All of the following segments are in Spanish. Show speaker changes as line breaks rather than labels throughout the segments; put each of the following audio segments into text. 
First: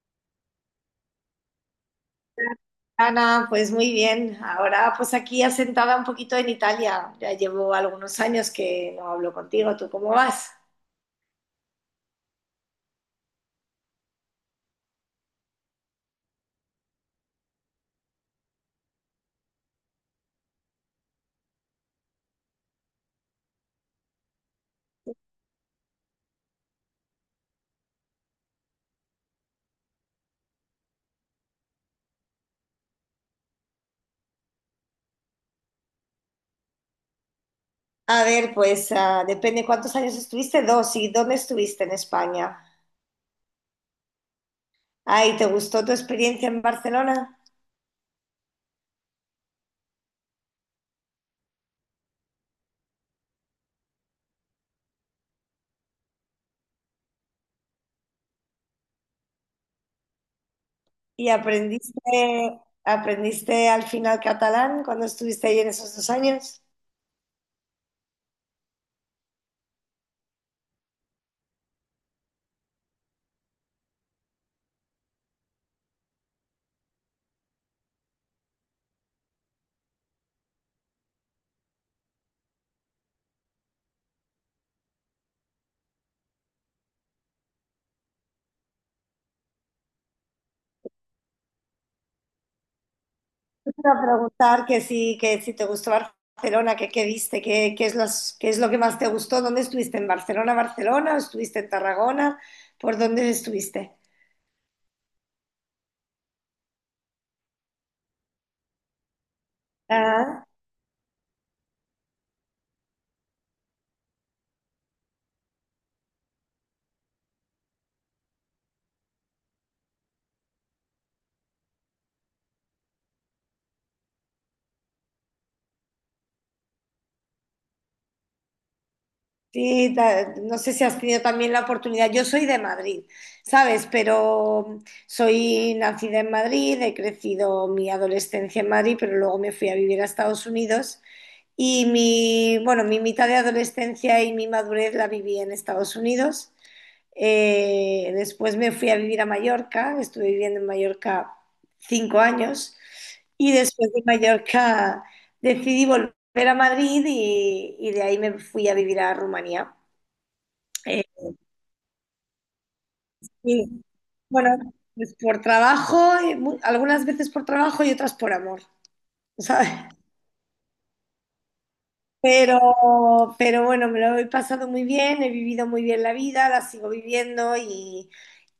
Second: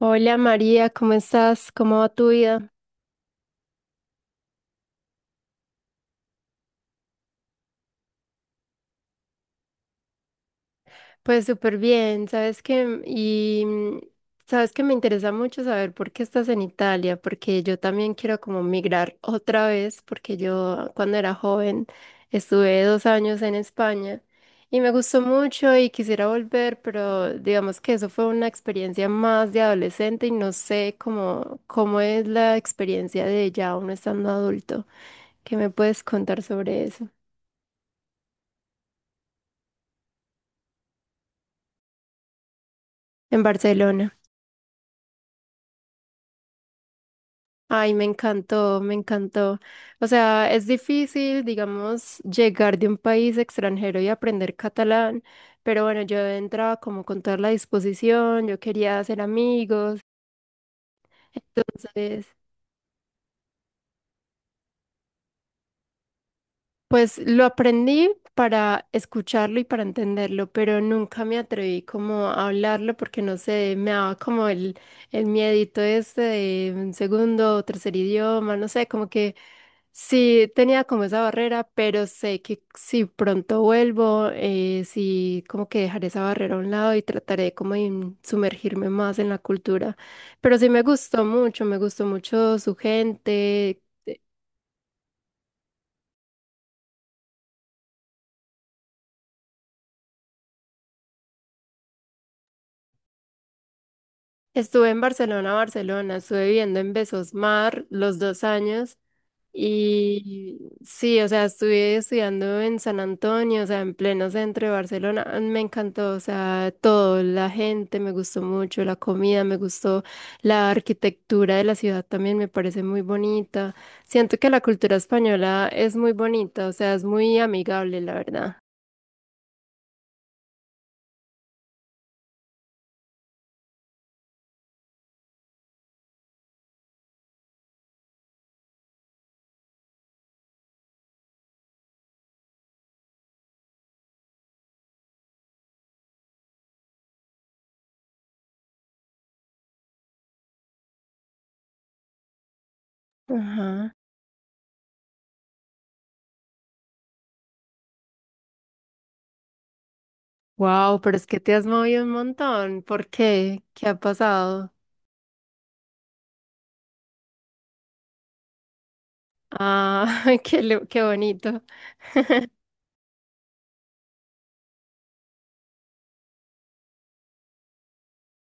Hola María, ¿cómo estás? ¿Cómo va tu vida?
Ana, pues muy bien. Ahora pues aquí asentada un poquito en Italia. Ya llevo algunos años que no hablo contigo. ¿Tú cómo vas?
Pues súper bien, sabes que me interesa mucho saber por qué estás en Italia, porque yo también quiero como migrar otra vez, porque yo cuando era joven estuve 2 años en España y me gustó mucho y quisiera volver, pero digamos que eso fue una experiencia más de adolescente y no sé cómo es la experiencia de ya uno estando adulto. ¿Qué me puedes contar sobre eso
A ver, pues depende cuántos años estuviste. Dos. ¿Y dónde estuviste en España?
en Barcelona?
Ay, ¿te gustó tu experiencia en Barcelona?
Ay, me encantó, me encantó. O sea, es difícil, digamos, llegar de un país extranjero y aprender catalán, pero bueno, yo entraba como con toda la disposición, yo quería hacer amigos,
¿Y aprendiste,
entonces...
aprendiste al final catalán cuando estuviste ahí en esos dos años?
Pues lo aprendí para escucharlo y para entenderlo, pero nunca me atreví como a hablarlo porque no sé, me daba como el miedito este de un segundo o tercer idioma, no sé, como que sí tenía como esa barrera, pero sé que si pronto vuelvo, sí como que dejaré esa barrera a un lado y trataré como de sumergirme más en la cultura. Pero sí me gustó mucho su gente.
Quiero preguntar que si te gustó Barcelona, que qué viste, que, qué es los, qué es lo que más te gustó, ¿dónde estuviste? ¿En Barcelona, Barcelona? ¿O estuviste en Tarragona? ¿Por dónde estuviste?
Estuve en Barcelona, Barcelona, estuve viviendo en Besosmar los 2 años
Ah,
y sí, o sea, estuve estudiando en San Antonio, o sea, en pleno centro de Barcelona. Ah, me encantó, o sea, todo, la gente me gustó mucho, la comida me gustó, la arquitectura de la ciudad también me parece muy bonita. Siento que la cultura española es muy bonita, o sea, es muy amigable, la verdad.
sí, no sé si has tenido también la oportunidad. Yo soy de Madrid, ¿sabes? Pero soy nacida en Madrid, he crecido mi adolescencia en Madrid, pero luego me fui a vivir a Estados Unidos. Mi mitad de adolescencia y mi madurez la viví en Estados Unidos. Después me fui a vivir a Mallorca, estuve viviendo en Mallorca 5 años y después
Ajá.
de Mallorca decidí volver a Madrid y de ahí me fui a vivir a Rumanía.
Wow,
Eh,
pero es que te has movido un montón. ¿Por qué?
y,
¿Qué ha
bueno,
pasado?
pues por trabajo, algunas veces por trabajo y otras por amor, ¿sabes?
Ah, qué bonito.
Pero, pero bueno, me lo he pasado muy bien, he vivido muy bien la vida, la sigo viviendo y,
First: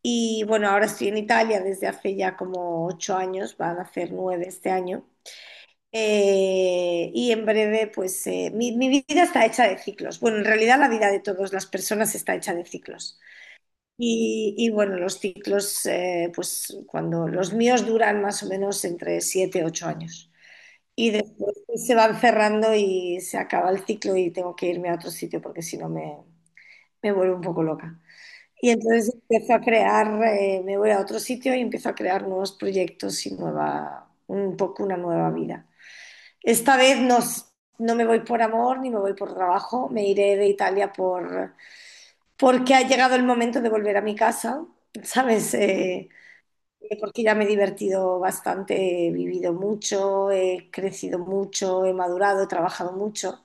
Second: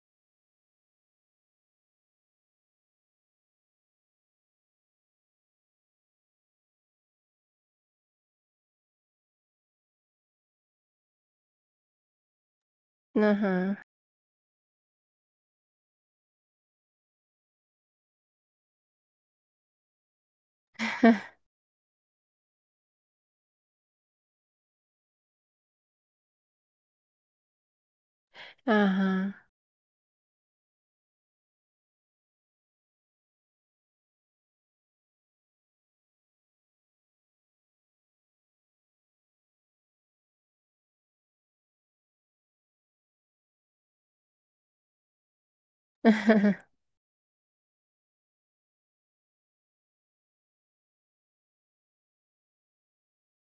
y bueno, ahora estoy en Italia desde hace ya como 8 años, van a hacer 9 este año. Y en breve, pues mi vida está hecha de ciclos. Bueno, en realidad la vida de todas las personas está hecha de ciclos.
Ajá,
Y bueno, los ciclos, pues cuando los míos duran más o menos entre 7 y 8 años. Y después pues se van cerrando y se acaba el ciclo y tengo que irme a otro sitio porque si no me, me vuelvo un poco loca. Y entonces
ajá.
empiezo a crear, me voy a otro sitio y empiezo a crear nuevos proyectos y nueva, un poco una nueva vida. Esta vez no, no me voy por amor ni me voy por trabajo, me iré de Italia porque ha llegado el momento de volver a mi casa, ¿sabes? Porque ya me he divertido bastante, he vivido mucho, he crecido mucho, he madurado, he trabajado mucho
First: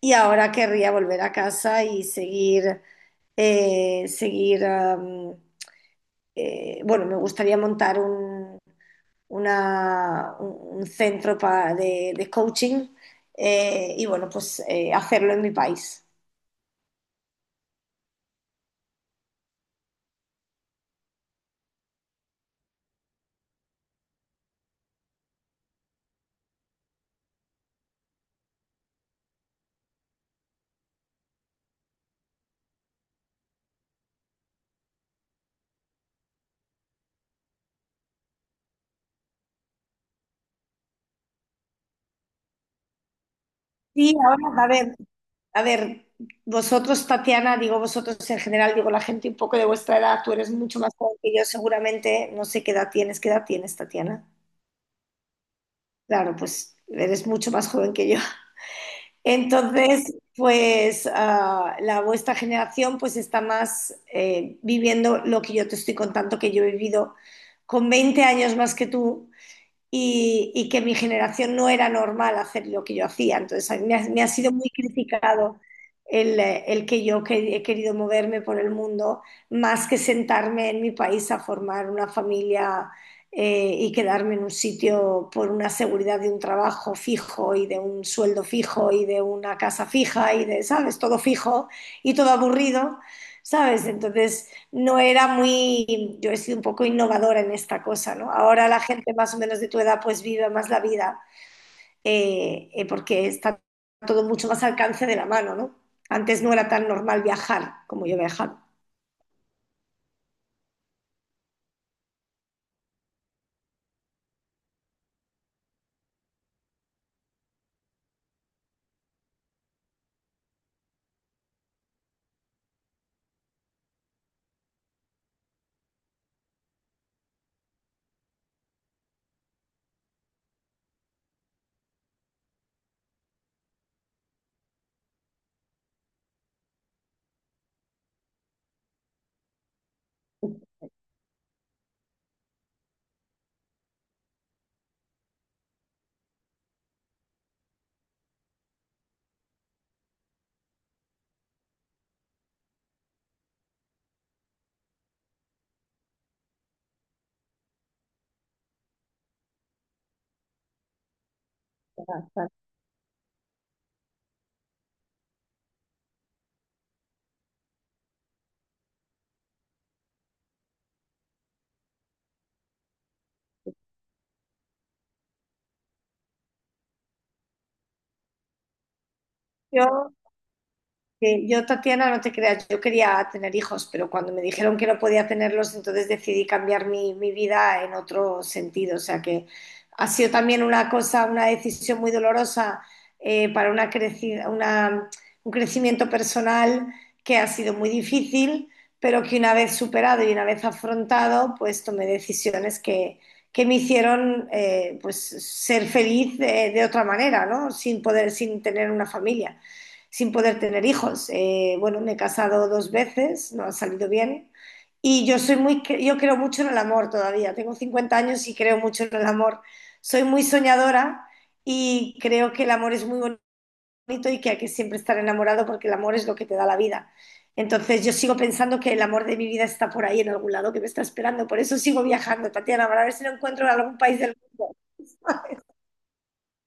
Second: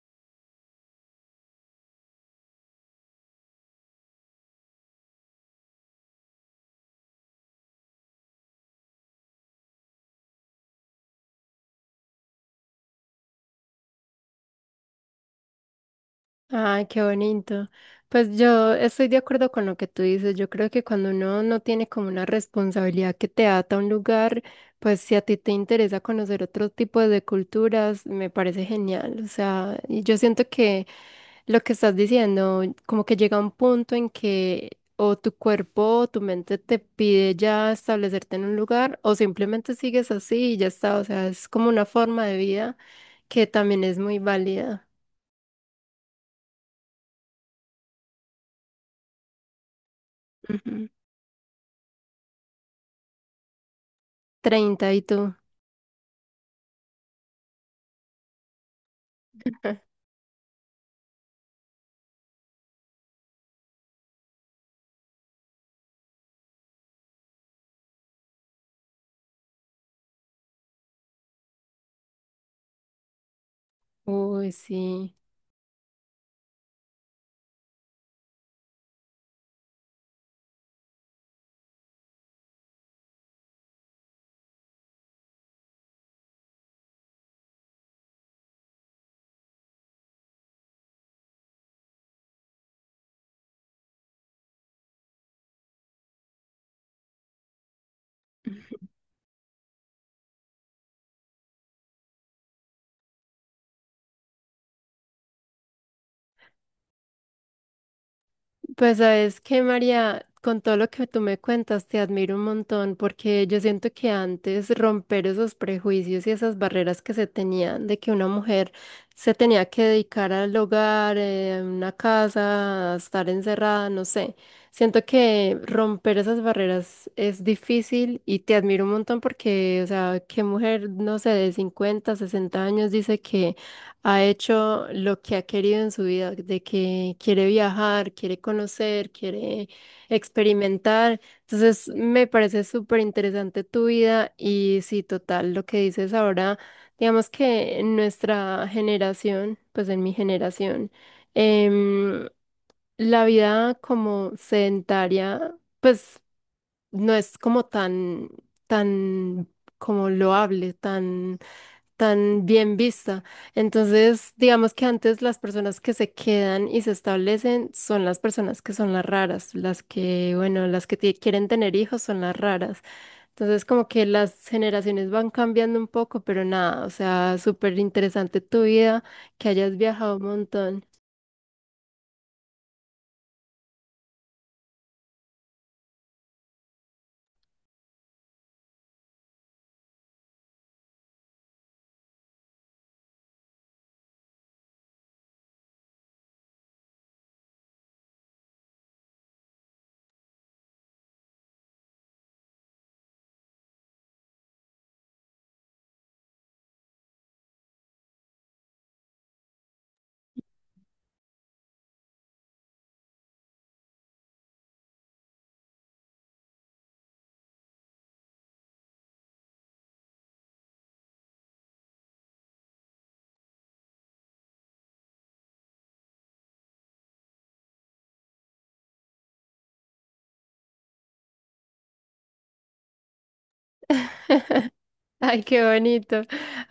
y ahora querría volver a casa y seguir, eh, seguir, am, bueno, me gustaría montar un centro de coaching, y bueno, pues hacerlo en mi país.
Ay, qué bonito. Pues yo estoy de acuerdo con lo que tú dices. Yo creo que cuando uno no tiene como una responsabilidad que te ata a un lugar, pues si a ti te interesa conocer otro tipo de culturas, me parece genial. O sea, y yo siento que lo que estás diciendo, como que llega un punto en que o tu cuerpo o tu mente te pide ya establecerte en un lugar o simplemente sigues así y ya está. O sea, es como una forma de vida que también es
Sí,
muy
ahora, a
válida.
ver, a ver, vosotros, Tatiana, digo vosotros en general, digo la gente un poco de vuestra edad, tú eres mucho más joven que yo, seguramente, no sé qué edad tienes. ¿Qué edad tienes, Tatiana?
30 y tú.
Claro, pues eres mucho más joven que yo. Entonces, la vuestra generación pues está más viviendo lo que yo te estoy contando que yo he vivido con 20 años más que tú y que mi generación no era normal hacer lo que yo hacía. Entonces, a mí me ha sido
Uy,
muy
sí.
criticado el que he querido moverme por el mundo más que sentarme en mi país a formar una familia, y quedarme en un sitio por una seguridad de un trabajo fijo y de un sueldo fijo y de una casa fija y de, ¿sabes? Todo fijo y todo aburrido, ¿sabes? Entonces no era muy, yo he sido un poco innovadora en esta cosa, ¿no? Ahora la gente más o menos de tu edad pues vive más la vida, porque está todo mucho más al alcance de la mano, ¿no? Antes no era tan normal viajar como yo he viajado.
Pues sabes que, María, con todo lo que tú me cuentas, te admiro un montón porque yo siento que antes romper esos prejuicios y esas barreras que se tenían de que una mujer se tenía que dedicar al hogar, a una casa, a estar encerrada, no sé. Siento que romper esas barreras es difícil y te admiro un montón porque, o sea, qué mujer, no sé, de 50, 60 años dice que ha hecho lo que ha querido en su vida, de que quiere viajar, quiere conocer, quiere experimentar. Entonces, me parece súper interesante tu vida y sí, total, lo que dices ahora, digamos que en nuestra generación, pues en mi generación, em, la vida como sedentaria, pues no es como tan, tan como loable, tan tan bien vista. Entonces, digamos que antes las personas que se quedan y se establecen son las personas que son las raras, las que, bueno, las que quieren tener hijos son las raras. Entonces, como que las generaciones van cambiando un poco, pero nada, o sea, súper interesante tu vida, que hayas viajado
Yo
un montón.
Sí, yo, Tatiana, no te creas, yo quería tener hijos, pero cuando me dijeron que no podía tenerlos, entonces decidí cambiar mi vida en otro sentido. O sea que ha sido también una cosa, una decisión muy dolorosa, para una creci- una- un crecimiento personal que ha sido muy difícil, pero que una vez superado y una vez afrontado, pues tomé decisiones que me hicieron pues ser feliz, de otra manera, ¿no? Sin poder, sin tener una familia, sin poder tener hijos. Bueno, me he casado dos veces, no ha salido bien. Y yo soy muy, yo creo mucho en el amor todavía. Tengo 50 años y creo mucho en el amor. Soy muy soñadora y creo que el amor es muy bonito y que hay que siempre estar enamorado porque el amor es lo que te da la vida. Entonces yo sigo pensando que el amor de mi vida está por ahí en algún lado, que me está esperando. Por eso sigo viajando, Tatiana, para ver si lo encuentro en algún país del mundo.
Ay, qué bonito.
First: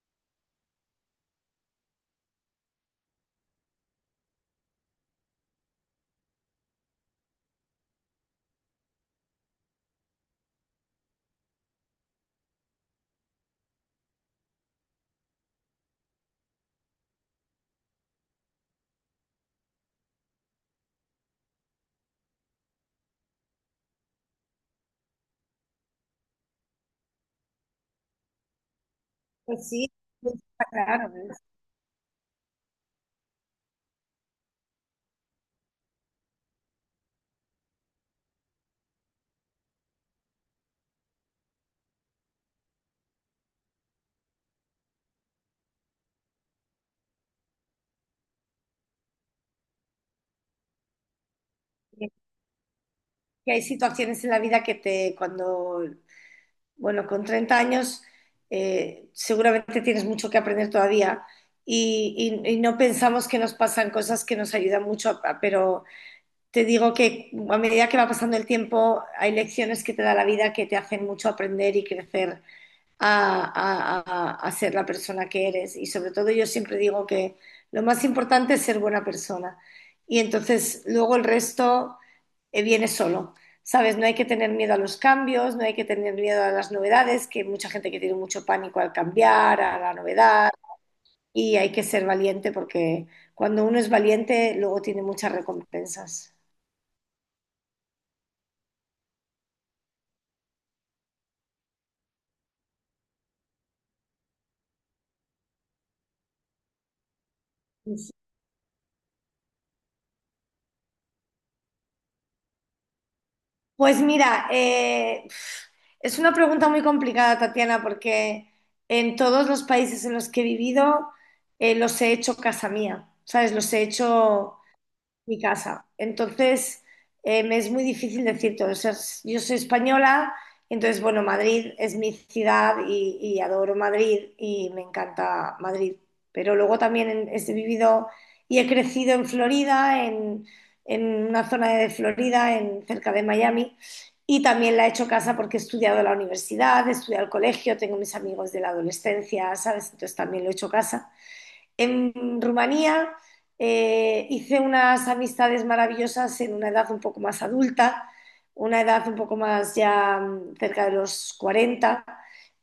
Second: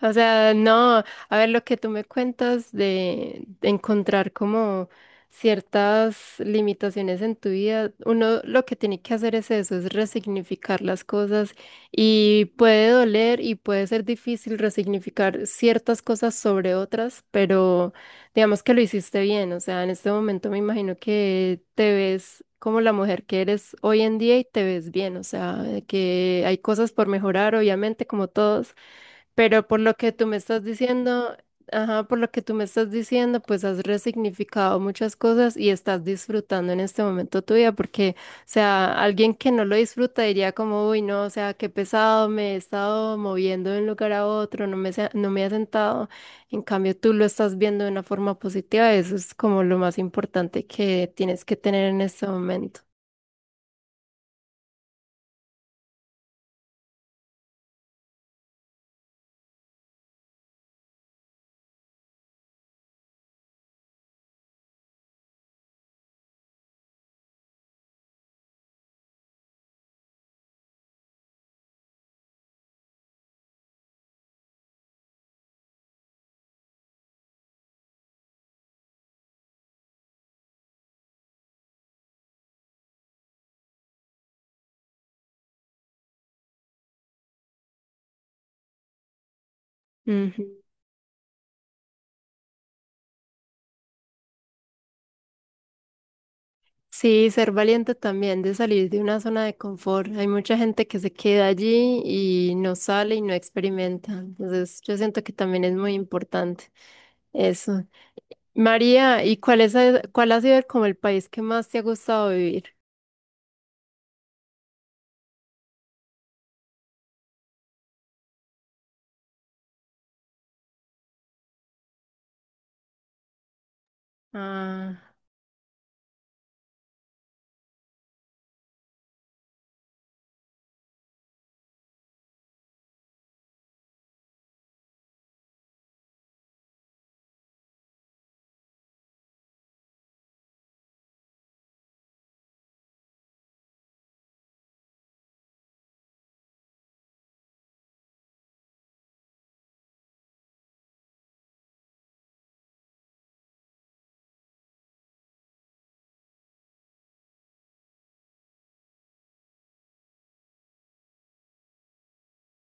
O sea, no, a ver lo que tú me cuentas de, encontrar como ciertas limitaciones en tu vida, uno lo que tiene que hacer es eso, es resignificar las cosas y puede doler y puede ser difícil resignificar ciertas cosas sobre otras, pero digamos que lo hiciste bien, o sea, en este momento me imagino que te ves como la mujer que eres hoy en día y te ves bien, o sea, de que hay cosas por mejorar, obviamente, como todos, pero
Pues
por
sí,
lo que tú
pues,
me estás
claro.
diciendo, ajá, por lo que tú me estás diciendo, pues has resignificado muchas cosas y estás disfrutando en este momento tu vida, porque, o sea, alguien que no lo disfruta diría como, uy, no, o sea, qué pesado, me he estado moviendo de un lugar a otro, no me, no me he sentado. En cambio, tú lo estás viendo de una forma positiva, eso es como lo más importante que tienes que tener en
Es
este momento.
Que hay situaciones en la vida cuando, bueno, con 30 años seguramente tienes mucho que aprender todavía y no pensamos que nos pasan cosas que nos ayudan mucho, pero te digo que a medida que va pasando el tiempo hay lecciones que te da la vida que te hacen mucho aprender y crecer a ser la persona que eres. Y sobre todo yo siempre digo que lo más importante es ser buena persona. Y entonces luego el resto viene solo. ¿Sabes? No hay que tener miedo a los cambios, no hay que tener miedo a las novedades, que hay mucha gente que tiene mucho pánico al cambiar, a la novedad, y hay que ser valiente porque cuando uno es valiente, luego tiene muchas recompensas.
Sí, ser valiente también de salir de una zona de confort. Hay mucha gente que se queda allí y no sale y no experimenta. Entonces, yo siento que también es muy importante eso. María, ¿y cuál es, cuál ha sido como el país que más te ha gustado vivir?
Pues mira, es una pregunta muy complicada, Tatiana, porque en todos los países en los que he vivido los he hecho casa mía, ¿sabes? Los he hecho
Ah,
mi casa. Entonces, me es muy difícil decir todo. O sea, yo soy española, entonces, bueno, Madrid es mi ciudad y adoro Madrid y me encanta Madrid. Pero luego también he vivido y he crecido en Florida, en una zona de Florida, en, cerca de Miami. Y también la he hecho casa porque he estudiado en la universidad, he estudiado el colegio, tengo mis amigos de la adolescencia, ¿sabes? Entonces también lo he hecho casa. En Rumanía hice unas amistades maravillosas en una edad un poco más adulta, una edad un poco más ya cerca de los 40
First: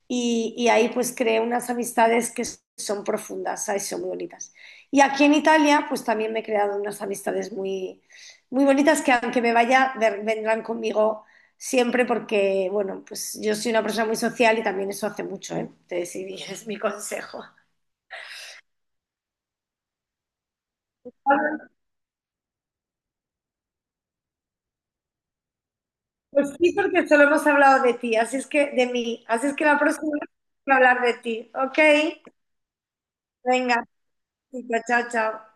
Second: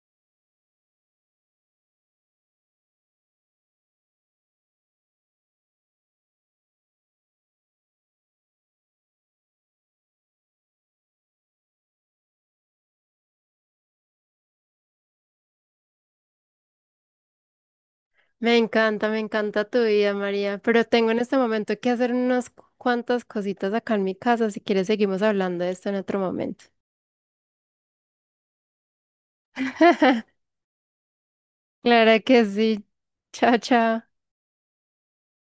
y ahí pues creé unas amistades que son profundas, ¿sabes? Son muy bonitas. Y aquí en Italia pues también me he creado unas amistades muy bonitas que aunque me vaya vendrán conmigo siempre porque, bueno, pues yo soy una persona muy social y también eso hace mucho, ¿eh? Entonces, sí, es mi consejo.
me encanta tu vida, María. Pero tengo en este momento que hacer unas cuantas cositas acá en mi casa. Si quieres, seguimos hablando de esto en otro
Pues
momento.
sí, porque solo hemos hablado de ti, así es que de mí, así es que la próxima hay que hablar de ti, ¿ok?
Claro que sí. Chao,
Venga,
chao.
chica, chao, chao.